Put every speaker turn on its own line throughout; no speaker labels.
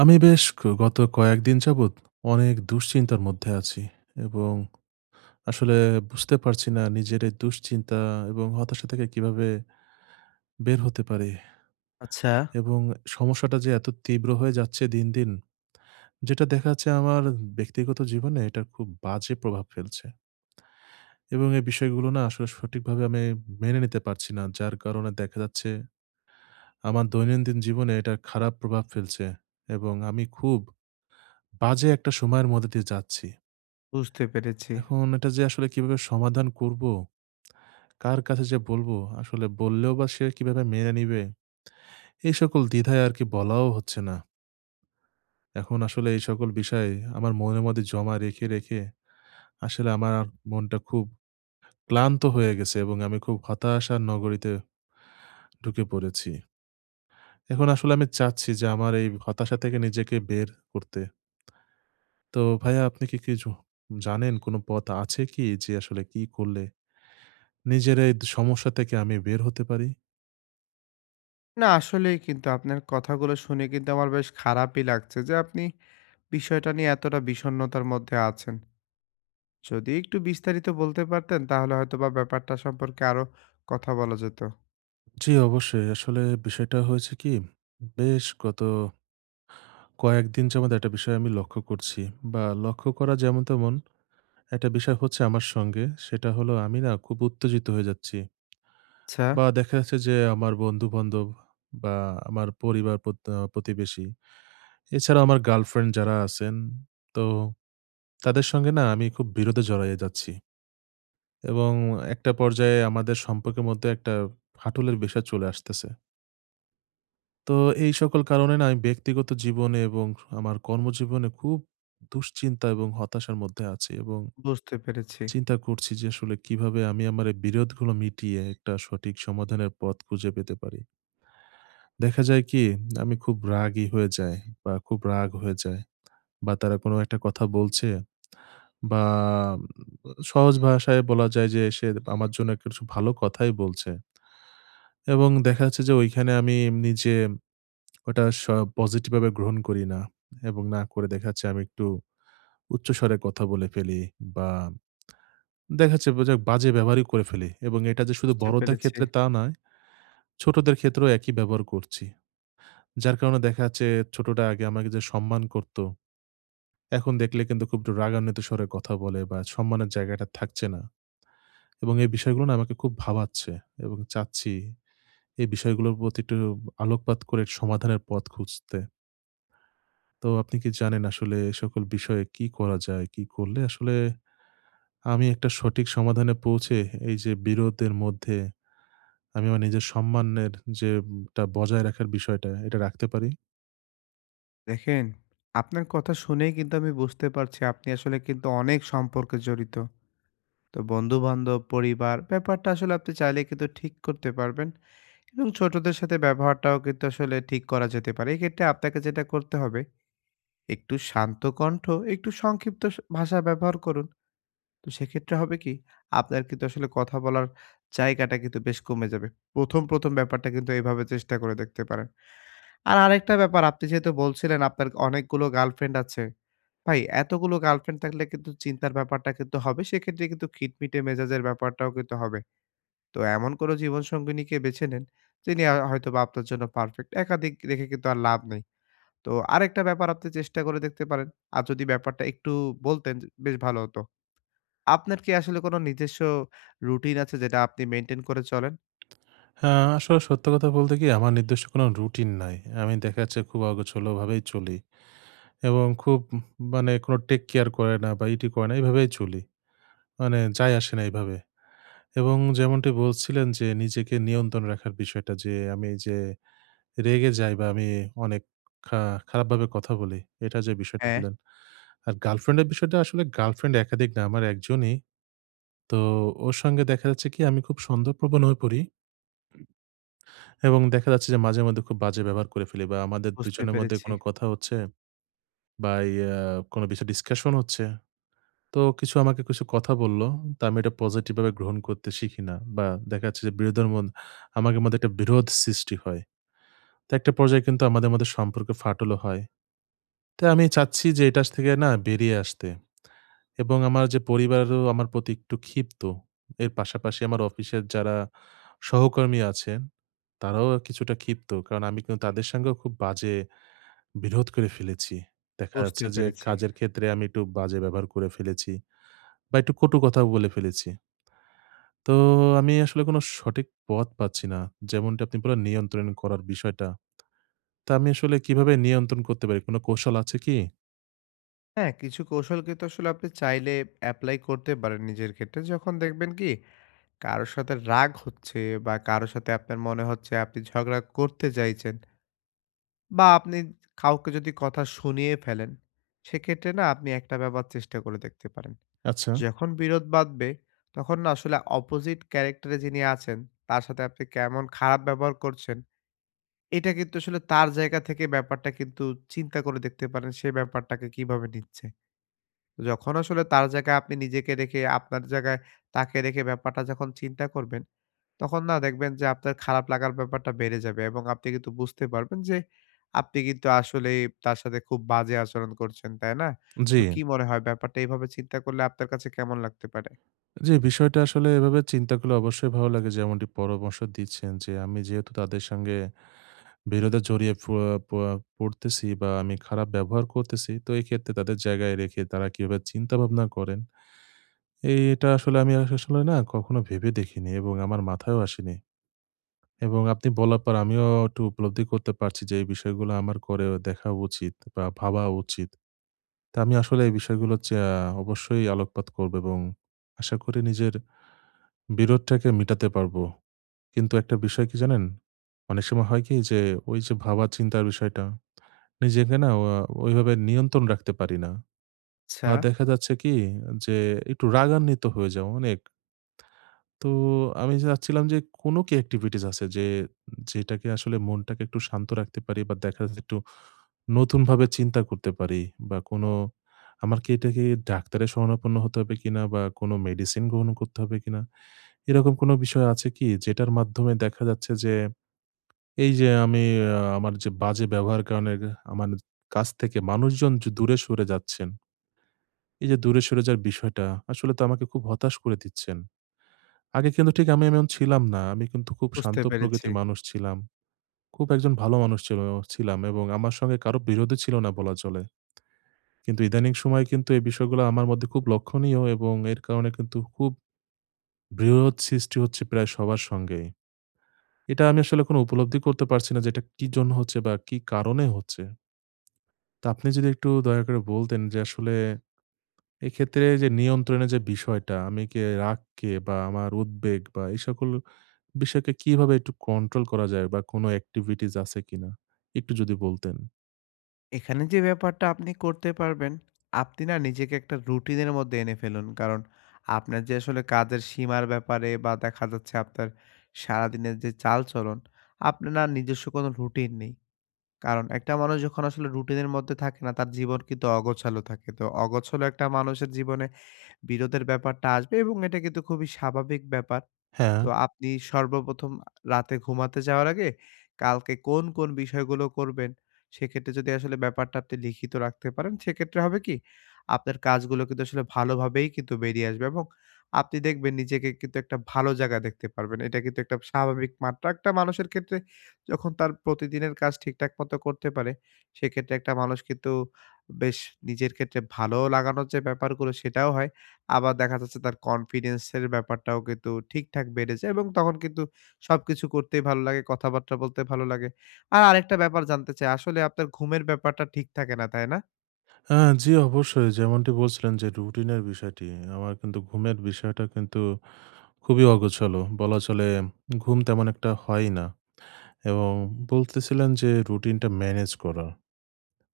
আমি বেশ ক গত কয়েকদিন যাবত অনেক দুশ্চিন্তার মধ্যে আছি এবং আসলে বুঝতে পারছি না নিজের এই দুশ্চিন্তা এবং হতাশা থেকে কিভাবে বের হতে পারি।
আচ্ছা।
এবং সমস্যাটা যে এত তীব্র হয়ে যাচ্ছে দিন, দিন যেটা দেখা যাচ্ছে আমার ব্যক্তিগত জীবনে এটার খুব বাজে প্রভাব ফেলছে। এবং এই বিষয়গুলো না আসলে সঠিকভাবে আমি মেনে নিতে পারছি না। যার কারণে দেখা যাচ্ছে আমার দৈনন্দিন জীবনে এটার খারাপ প্রভাব ফেলছে এবং আমি খুব বাজে একটা সময়ের মধ্য দিয়ে যাচ্ছি।
বুঝতে পেরেছি।
এখন এটা যে আসলে কিভাবে সমাধান করবো? কার কাছে যে বলবো? আসলে বললেও বা সে কিভাবে মেনে নিবে? এই সকল দ্বিধায় আর কি বলাও হচ্ছে না। এখন আসলে এই সকল বিষয় আমার মনের মধ্যে জমা রেখে, রেখে আসলে আমার মনটা খুব ক্লান্ত হয়ে গেছে এবং আমি খুব হতাশার নগরীতে ঢুকে পড়েছি। এখন আসলে আমি চাচ্ছি যে আমার এই হতাশা থেকে নিজেকে বের করতে। তো ভাইয়া আপনি কি কিছু জানেন? কোনো পথ আছে কি যে আসলে কি করলে নিজের এই দ সমস্যা থেকে আমি বের হতে পারি?
না আসলেই কিন্তু আপনার কথাগুলো শুনে কিন্তু আমার বেশ খারাপই লাগছে যে আপনি, বিষয়টা নিয়ে এতটা বিষন্নতার মধ্যে আছেন। যদি একটু বিস্তারিত বলতে পারতেন, তাহলে হয়তোবা ব্যাপারটা সম্পর্কে আরও কথা বলা যেত।
জি, অবশ্যই। আসলে বিষয়টা হয়েছে কী বেশ গত কয়েক দিন যাবত এটা বিষয় আমি লক্ষ্য করছি বা লক্ষ্য করা যেমন তেমন, এটা বিষয় হচ্ছে আমার সঙ্গে, সেটা হলো আমি না খুব উত্তেজিত হয়ে যাচ্ছি
আচ্ছা।
বা দেখা যাচ্ছে যে, আমার বন্ধু-বান্ধব বা আমার পরিবার, প্রত আ প্রতিবেশী, এছাড়া আমার গার্লফ্রেন্ড যারা আছেন। তো তাদের সঙ্গে না আমি খুব বিরোধে জড়ায়ে যাচ্ছি। এবং একটা পর্যায়ে আমাদের সম্পর্কের মধ্যে একটা ফাটলের বিষয় চলে আসতেছে। তো এই সকল কারণে না আমি ব্যক্তিগত জীবনে এবং আমার কর্মজীবনে খুব দুশ্চিন্তা এবং হতাশার মধ্যে আছি এবং
বুঝতে পেরেছি।
চিন্তা করছি যে আসলে কিভাবে আমি আমার এই বিরোধগুলো মিটিয়ে একটা সঠিক সমাধানের পথ খুঁজে পেতে পারি। দেখা যায় কি আমি খুব রাগী হয়ে যায় বা খুব রাগ হয়ে যায় বা তারা কোনো একটা কথা বলছে বা উ সহজ ভাষায় বলা যায় যে সে আমার জন্য কিছু ভালো কথাই বলছে এবং দেখা যাচ্ছে যে ওইখানে আমি নিজে, ওটা স পজিটিভভাবে গ্রহণ করি না এবং না করে দেখাচ্ছে আমি একটু, উচ্চস্বরে কথা বলে ফেলি বা দেখাচ্ছে বুজে বাজে ব্যবহারই করে ফেলি। এবং এটাযে শুধু
বুঝতে
বড়দের
পেরেছি।
ক্ষেত্রে তা নয়, ছোটদের ক্ষেত্রেও একই ব্যবহার করছি। যার কারণে দেখা যাচ্ছে ছোটটা আগে আমাকে যে সম্মান করতো, এখন দেখলে কিন্তু খুব একটু রাগান্বিত স্বরে কথা বলে বা সম্মানের জায়গাটা থাকছে না। এবং এই বিষয়গুলো না আমাকে খুব ভাবাচ্ছে এবং চাচ্ছি এই বিষয়গুলোর প্রতি একটু আলোকপাত করে সমাধানের পথ খুঁজতে। তো আপনি কি জানেন আসলে এই সকল বিষয়ে কী করা যায়? কী করলে আসলে, আমি একটা সঠিক সমাধানে পৌঁছে এইযে বিরোধের মধ্যে, আমি আমার নিজের সম্মানের যেম টা বজায় রাখার বিষয়টা, এটা রাখতে পারি?
দেখেন, আপনার কথা শুনেই কিন্তু আমি বুঝতে পারছি আপনি আসলে কিন্তু অনেক সম্পর্কে জড়িত। তো বন্ধু-বান্ধব, পরিবার ব্যাপারটা আসলে আপনি চাইলে কিন্তু ঠিক করতে পারবেন। এবং ছোটদের সাথে ব্যবহারটাও কিন্তু আসলে ঠিক করা যেতে পারে। এক্ষেত্রে আপনাকে যেটা করতে হবে একটু শান্ত কন্ঠ, একটু সংক্ষিপ্ত স ভাষা ব্যবহার করুন। তো সেক্ষেত্রে হবে কি? আপনার কিন্তু আসলে কথা বলার জায়গাটা কিন্তু বেশ কমে যাবে। প্রথম, প্রথম ব্যাপারটা কিন্তু এভাবে চেষ্টা করে দেখতে পারেন। আর আরেকটা ব্যাপার আপনি যেহেতু বলছিলেন আপনার অনেকগুলো গার্লফ্রেন্ড আছে। ভাই এতগুলো গার্ল ফ্রেন্ড থাকলে কিন্তু চিন্তার ব্যাপারটা কিন্তু হবে, সেক্ষেত্রে কিন্তু খিটমিটে মেজাজের ব্যাপারটাও কিন্তু হবে। তো এমন কোনো জীবনসঙ্গিনীকে বেছে নেন, যিনি আ হয়তোবা আপনার জন্য পারফেক্ট, একাধিক রেখে কিন্তু আর লাভ নেই। তো আরেকটা ব্যাপার আপনি চেষ্টা করে দেখতে পারেন, আর যদি ব্যাপারটা একটু বলতেন য বেশ ভালো হতো। আপনার কি আসলে কোনো নিজস্ব রুটিন আছে যেটা আপনি মেইনটেইন করে চলেন?
হ্যাঁ, আসলে সত্য কথা বলতে কি আমার নির্দিষ্ট কোনো রুটিন নাই। আমি দেখাচ্ছে খুব অগোছালোভাবেই চলি। এবং খুব উ মানে কোনো টেক কেয়ার করে না বা ই টি করে না, এইভাবেই চলি। মানে যাই আসে না এইভাবে। এবং যেমনটি বলছিলেন যে নিজেকে নিয়ন্ত্রণ রাখার বিষয়টা যে আমি এইযে রেগে যাই বা আমি অনেক খা খারাপভাবে কথা বলি এটা যে বিষয়টা
হ্যাঁ।
বললেন। আর গার্লফ্রেন্ডের বিষয়টা আসলে গার্লফ্রেন্ড একাধিক না, আমার একজনই। তো ওর সঙ্গে দেখা যাচ্ছে কি আমি খুব সন্দেহ প্রবণ হয়ে পড়ি এবং দেখা যাচ্ছে যে মাঝে মধ্যে খুব বাজে ব্যবহার করে ফেলি বা আমাদের
বুঝতে
দুজনের মধ্যে
পেরেছি।
কোনো কথা হচ্ছে বা ইয়া কোনো বিষয় ডিসকাশন হচ্ছে। তো কিছু আমাকে কিছু কথা বললো, তা আমি এটা পসিটিভভাবে গ্রহণ করতে শিখি না। বা দেখা যাচ্ছে যে বিরোধের মন আমাদের মধ্যে একটা বিরোধ সৃষ্টি হয়। তো একটা পর্যায়ে কিন্তু আমাদের মধ্যে সম্পর্কের ফাটলও হয়। তাই আমি চাচ্ছি যে এইটা থেকে না বেরিয়ে আসতে। এবং আমার যে পরিবারও আমার প্রতি একটু ক্ষিপ্ত। এর পাশাপাশি আমার অফিসের যারা সহকর্মী আছেন, তারাও আ কিছুটা ক্ষিপ্ত। কারণ আমি কিন্তু তাদের সঙ্গেও খুব বাজে বিরোধ করে ফেলেছি। দেখা
বুঝতে
যাচ্ছে যে
পেরেছি।
কাজের ক্ষেত্রে আমি একটু বাজে ব্যবহার করে ফেলেছি বা একটু কটু কথাও বলে ফেলেছি। তো আমি আসলে কোনো সঠিক পথ পাচ্ছি না। যেমনটি আপনি বললেন নিয়ন্ত্রণ করার বিষয়টা। তা আমি আসলে কিভাবে নিয়ন্ত্রণ করতে পারি? কোনো কৌশল আছে কি?
হ্যাঁ, কিছু কৌশল কিন্তু আসলে আপনি চাইলে এপ্লাই করতে পারেন নিজের ক্ষেত্রে। যখন দেখবেন কি? কারো সাথে রাগ হচ্ছে বা কারো সাথে আপনার মনে হচ্ছে আপনি ঝগড়া করতে চাইছেন বা আপনি কাউকে যদি কথা শুনিয়ে ফেলেন। সেক্ষেত্রে না আপনি একটা ব্যাপার চেষ্টা করে দেখতে পারেন।
আচ্ছা।
যখন বিরোধ বাধবে তখন না আসলে অপজিট ক্যারেক্টরে যিনি আছেন তার সাথে আপনি কেমন খারাপ ব্যবহার করছেন, এটা কিন্তু আসলে তার জায়গা থেকে ব্যাপারটা কিন্তু চিন্তা করে দেখতে পারেন। সে ব্যাপারটাকে কিভাবে নিচ্ছে। যখন আসলে তার জায়গায় আপনি নিজেকে রেখে আপনার জায়গায় তাকে রেখে ব্যাপারটা যখন চিন্তা করবেন। তখন না দেখবেন যে আপনার খারাপ লাগার ব্যাপারটা বেড়ে যাবে এবং আপনি কিন্তু বুঝতে পারবেন। যে আপনি কিন্তু আসলেই তার সাথে খুব বাজে আচরণ করছেন। তাই না?
জি।
তো কি মনে হয় ব্যাপারটা এভাবে চিন্তা করলে আপনার কাছে কেমন লাগতে পারে?
জি, বিষয়টা আসলে এভাবে চিন্তা করলে অবশ্যই ভালো লাগে। যেমনটি পরামর্শ দিচ্ছেন যে, আমি যেহেতু তাদের সঙ্গে বিরোধে জড়িয়ে ফুয়া পুয়া পড়তেছি বা আমি খারাপ ব্যবহার করতেছি। তো এইক্ষেত্রে তাদের জায়গায় রেখে তারা কিভাবে চিন্তাভাবনা করেন। এটা আসলে আমি আসলে না কখনো ভেবে দেখিনি এবং আমার মাথায়ও আসেনি এবং আপনি বলার পর আমিও একটু উপলব্ধি করতে পারছি। যে এই বিষয়গুলো আমার করেও দেখা উচিত বা ভাবা উচিত। তা আমি আসলে এই বিষয়গুলা চা অবশ্যই আলোকপাত করব এবং আশা করি নিজের বিরোধটাকে মিটাতে পারব। কিন্তু একটা বিষয় কি জানেন? অনেক সময় হয় কি? যে ওই যে ভাবা-চিন্তার বিষয়টা। নিজেকে না অ্যা ওইভাবে নিয়ন্ত্রণে রাখতে পারি না। বা
আচ্ছা।
দেখা যাচ্ছে কি? যে একটু রাগান্বিত হয়ে যাও অনেক। তো আমি চাচ্ছিলাম যে কোন কি একটিভিটিস আছে? যে যেটাকে আসলে মনটাকে একটু শান্ত রাখতে পারি বা দেখা যাচ্ছে একটু নতুনভাবে চিন্তা করতে পারি বা কোন আমার কি এটাকে ডাক্তারের শরণাপন্ন হতে হবে কিনা বা কোন মেডিসিন গ্রহণ করতে হবে কিনা? এরকম কোন বিষয় আছে কি? যেটার মাধ্যমে দেখা যাচ্ছে যে, এই যে আমি অ্যা আমার যে বাজে ব্যবহার কারণের এহ আমার কাছ থেকে মানুষজন যে দূরে সরে যাচ্ছেন। এই যে দূরে সরে যাওয়ার বিষয়টা, আসলে তো আমাকে খুব হতাশ করে দিচ্ছেন। আগে কিন্তু ঠিক আমি এমন ছিলাম না। আমি কিন্তু খুব
বুঝতে
শান্ত
পেরেছি।
প্রকৃতির মানুষ ছিলাম। খুব একজন ভালো মানুষ ছিলাম ছিলাম এবং আমার সঙ্গে কারো বিরোধই ছিল না বলা চলে। কিন্তু ইদানীং সময়ে কিন্তু এই বিষয়গুলা আমার মধ্যে খুব লক্ষণীয় এবং এর কারণে কিন্তু খুব বিরোধ সৃষ্টি হচ্ছে প্রায় সবার সঙ্গেই। এটা আমি আসলে কোনো উপলব্ধি করতে পারছি না। যে এটা কি জন্য হচ্ছে বা কি কারণে হচ্ছে। তা আপনি যদি একটু দয়া করে বলতেন যে আসলে এক্ষেত্রে যে নিয়ন্ত্রণের যে বিষয়টা। আমি কে, রাগকে বা আমার উদ্বেগ বা এই সকল বিষয়কে কিভাবে একটু কন্ট্রোল করা যায়? বা কোন একটিভিটিস আছে কিনা? একটু যদি বলতেন।
এখানে যে ব্যাপারটা আপনি করতে পারবেন, আপনি না নিজেকে একটা routine এর মধ্যে এনে ফেলুন। কারণ আপনার যে আসলে কাজের সীমার ব্যাপারে বা দেখা যাচ্ছে আপনার সারাদিনের যে চালচলন আপনার না নিজস্ব কোনো routine নেই। কারণ একটা মানুষ যখন আসলে routine এর মধ্যে থাকে না তার জীবন কিন্তু অগোছালো থাকে। তো অগোছালো একটা মানুষের জীবনে বিরোধের ব্যাপারটা আসবে এবং এটা কিন্তু খুবই স্বাভাবিক ব্যাপার। তো
হ্যাঁ।
আপনি সর্বপ্রথম আ রাতে ঘুমাতে যাওয়ার আগে, কালকে কোন, কোন বিষয়গুলো করবেন সেক্ষেত্রে যদি আসলে ব্যাপারটা আপনি লিখিত রাখতে পারেন, সেক্ষেত্রে হবে কি? আপনার কাজগুলো কিন্তু আসলে ভালোভাবেই কিন্তু বেরিয়ে আসবে এবং আপনি দেখবেন নিজেকে কিন্তু একটা ভালো জায়গায় দেখতে পারবেন। এটা কিন্তু একটা স্বাভাবিক মাত্রা একটা মানুষের ক্ষেত্রে যখন তার প্রতিদিনের কাজ ঠিকঠাক মতো করতে পারে, সেক্ষেত্রে একটা মানুষ কিন্তু বেশ নিজের ক্ষেত্রে ভালো লাগানোর যে ব্যাপারগুলো সেটাও হয়। আবার দেখা যাচ্ছে তার confidence এর ব্যাপারটাও কিন্তু ঠিকঠাক বেড়ে যায় এবং তখন কিন্তু সবকিছু করতেই ভালো লাগে, কথাবার্তা বলতে ভালো লাগে। আর আরেকটা ব্যাপার জানতে চাই আসলে আপনার ঘুমের ব্যাপারটা ঠিক থাকে না, তাই না?
আ জি অবশ্যই। যেমনটি বলছিলেন যে রুটিনের বিষয়টি, আমার কিন্তু ঘুমের বিষয়টা কিন্তু খুবই অগোছালো বলা চলে। ঘুম তেমন একটা হয়ই না। এবং বলতেছিলাম যে রুটিনটা ম্যানেজ করা।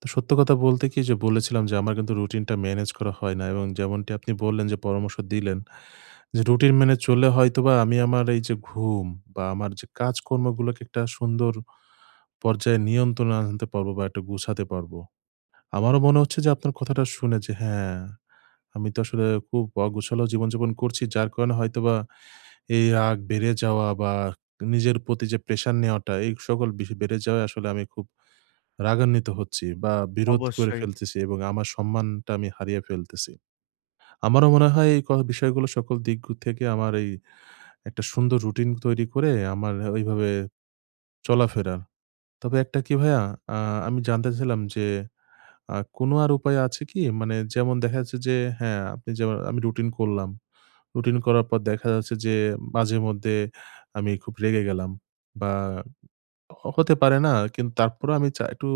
তো সত্য কথা বলতে কি যে বলেছিলাম যে আমার রুটিনটা ম্যানেজ করা হয় না। এবং যেমনটি আপনি বললেন যে পরামর্শ দিলেন, যে রুটিন মেনে চললে হয়তোবা আমি আমার এই যে ঘুম বা আমার যে কাজকর্মগুলোকে একটা সুন্দর পর্যায়ে নিয়ন্ত্রণে আনতে পারব, বা একটু গুছাতে নিতে পারব। আমারও মনে হচ্ছে যে আপনার কথা শুনে হ্যাঁ, আমি তো আসলে খুব অগোছালো জীবনযাপন করছি। যার কারণে হয়তোবা এই রাগ বেড়ে যাওয়া, বা নিজের প্রতি যে প্রেশার নেওয়াটা এই সকল বিষয় বেড়ে যাওয়ায় আমি খুব রাগান্বিত হচ্ছি বা বিরোধ করে
অবশ্যই।
ফেলতেছি এবং আমার সম্মানটা আমি হারিয়ে ফেলতেছি। আমারও মনে হয়, এই ক বিষয়গুলো সকল দিক থেকে আমার এই একটা সুন্দর রুটিন তৈরি করে আমার ঐভাবে চলাফেরা। তবে একটা কি ভাইয়া, আ আমি জানতে চাইছিলাম যে আ কোনো আর উপায় আছে কি? মানে যেমন দেখা যাচ্ছে যে হ্যাঁ, আপনি যেম আমি রুটিন করলাম, রুটিন করার পর দেখা যাচ্ছে যে, মাঝেমধ্যে আমি খুব রেগে গেলাম বা হো হতে পারে না। কিন্তু তারপরও আমি চাই একটু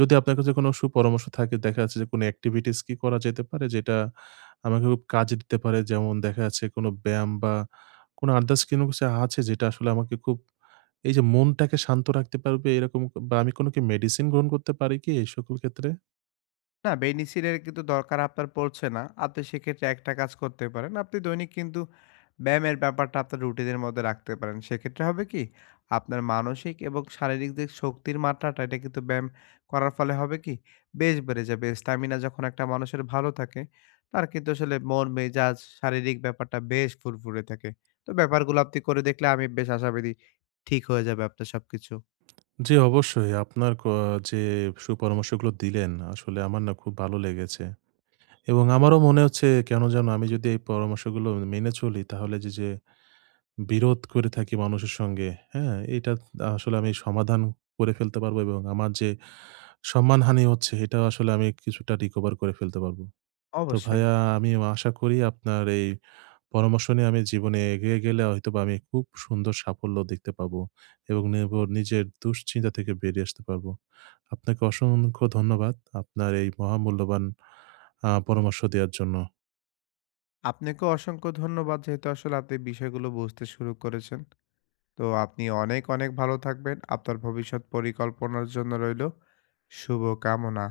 যদি আপনার কাছে কোনো সুপরামর্শ থাকে। দেখা যাচ্ছে, কোনো অ্যাক্টিভিটিস কি করা যেতে পারে। যেটা আমাকে খুব কাজে দিতে পারে? যেমন দেখা যাচ্ছে কোনো ব্যায়াম বা কোন আদারস কোন কিছু আছে যেটা আসলে আমাকে খুব, এই যে মনটাকে শান্ত রাখতে পারবে এরকম। বা আমি কোন কি মেডিসিন গ্রহণ করতে পারি কি এই সকল ক্ষেত্রে?
না, [unintelligible] এর কিন্তু দরকার আপনার পড়ছে না। আপনি সেক্ষেত্রে একটা কাজ করতে পারেন। আপনি দৈনিক কিন্তু ব্যায়ামের ব্যাপারটা আপনার routine এর মধ্যে রাখতে পারেন। সেক্ষেত্রে হবে কি? আপনার মানসিক এবং শারীরিক দিক শক্তির মাত্রাটা, এটা কিন্তু ব্যায়াম করার ফলে হবে কি? বেশ বেড়ে যাবে। Stamina যখন একটা মানুষের ভালো থাকে, তার কিন্তু আসলে মন, মেজাজ, শারীরিক ব্যাপারটা বেশ ফুরফুরে থাকে। তো ব্যাপারগুলো আপনি করে দেখলে আমি বেশ আশাবাদী ঠিক হয়ে যাবে আপনার সবকিছু।
জি, অবশ্যই। আপনার ক যে সুপরামর্শগুলো দিলেন, আসলে আমার না খুব ভালো লেগেছে। এবং আমারও মনে হচ্ছে, কেন জানো আমি যদি এই পরামর্শগুলো মেনে চলি তাহলে যে, যে বিরোধ করে থাকি মানুষের সঙ্গে, হ্যাঁ? এটা আ আসলে আমি সমাধান করে ফেলতে পারব এবং আমার যে সম্মানহানি হচ্ছে এটাও আসলে আমি কিছুটা recover করে ফেলতে পারব। তো
অবশ্যই।
ভাইয়া আমি ন আশা করি আপনার এই পরামর্শ নিয়ে আমি জীবনে এগিয়ে গেলে হয়তোবা আমি খুব সুন্দর সাফল্য দেখতে পাব এবং নির্ভর নিজের দুশ্চিন্তা থেকে বেরিয়ে আসতে পারব। আপনাকে অসংখ্য ধন্যবাদ আপনার এই মহামূল্যবান আ পরামর্শ দেয়ার জন্য।
আপনাকে অসংখ্য ধন্যবাদ যেহেতু আসলে আপনি বিষয়গুলো বুঝতে শুরু করেছেন। তো আপনি অনেক, অনেক ভালো থাকবেন। আপনার ভবিষ্যৎ পরিকল্পনার জন্য রইলো শুভকামনা।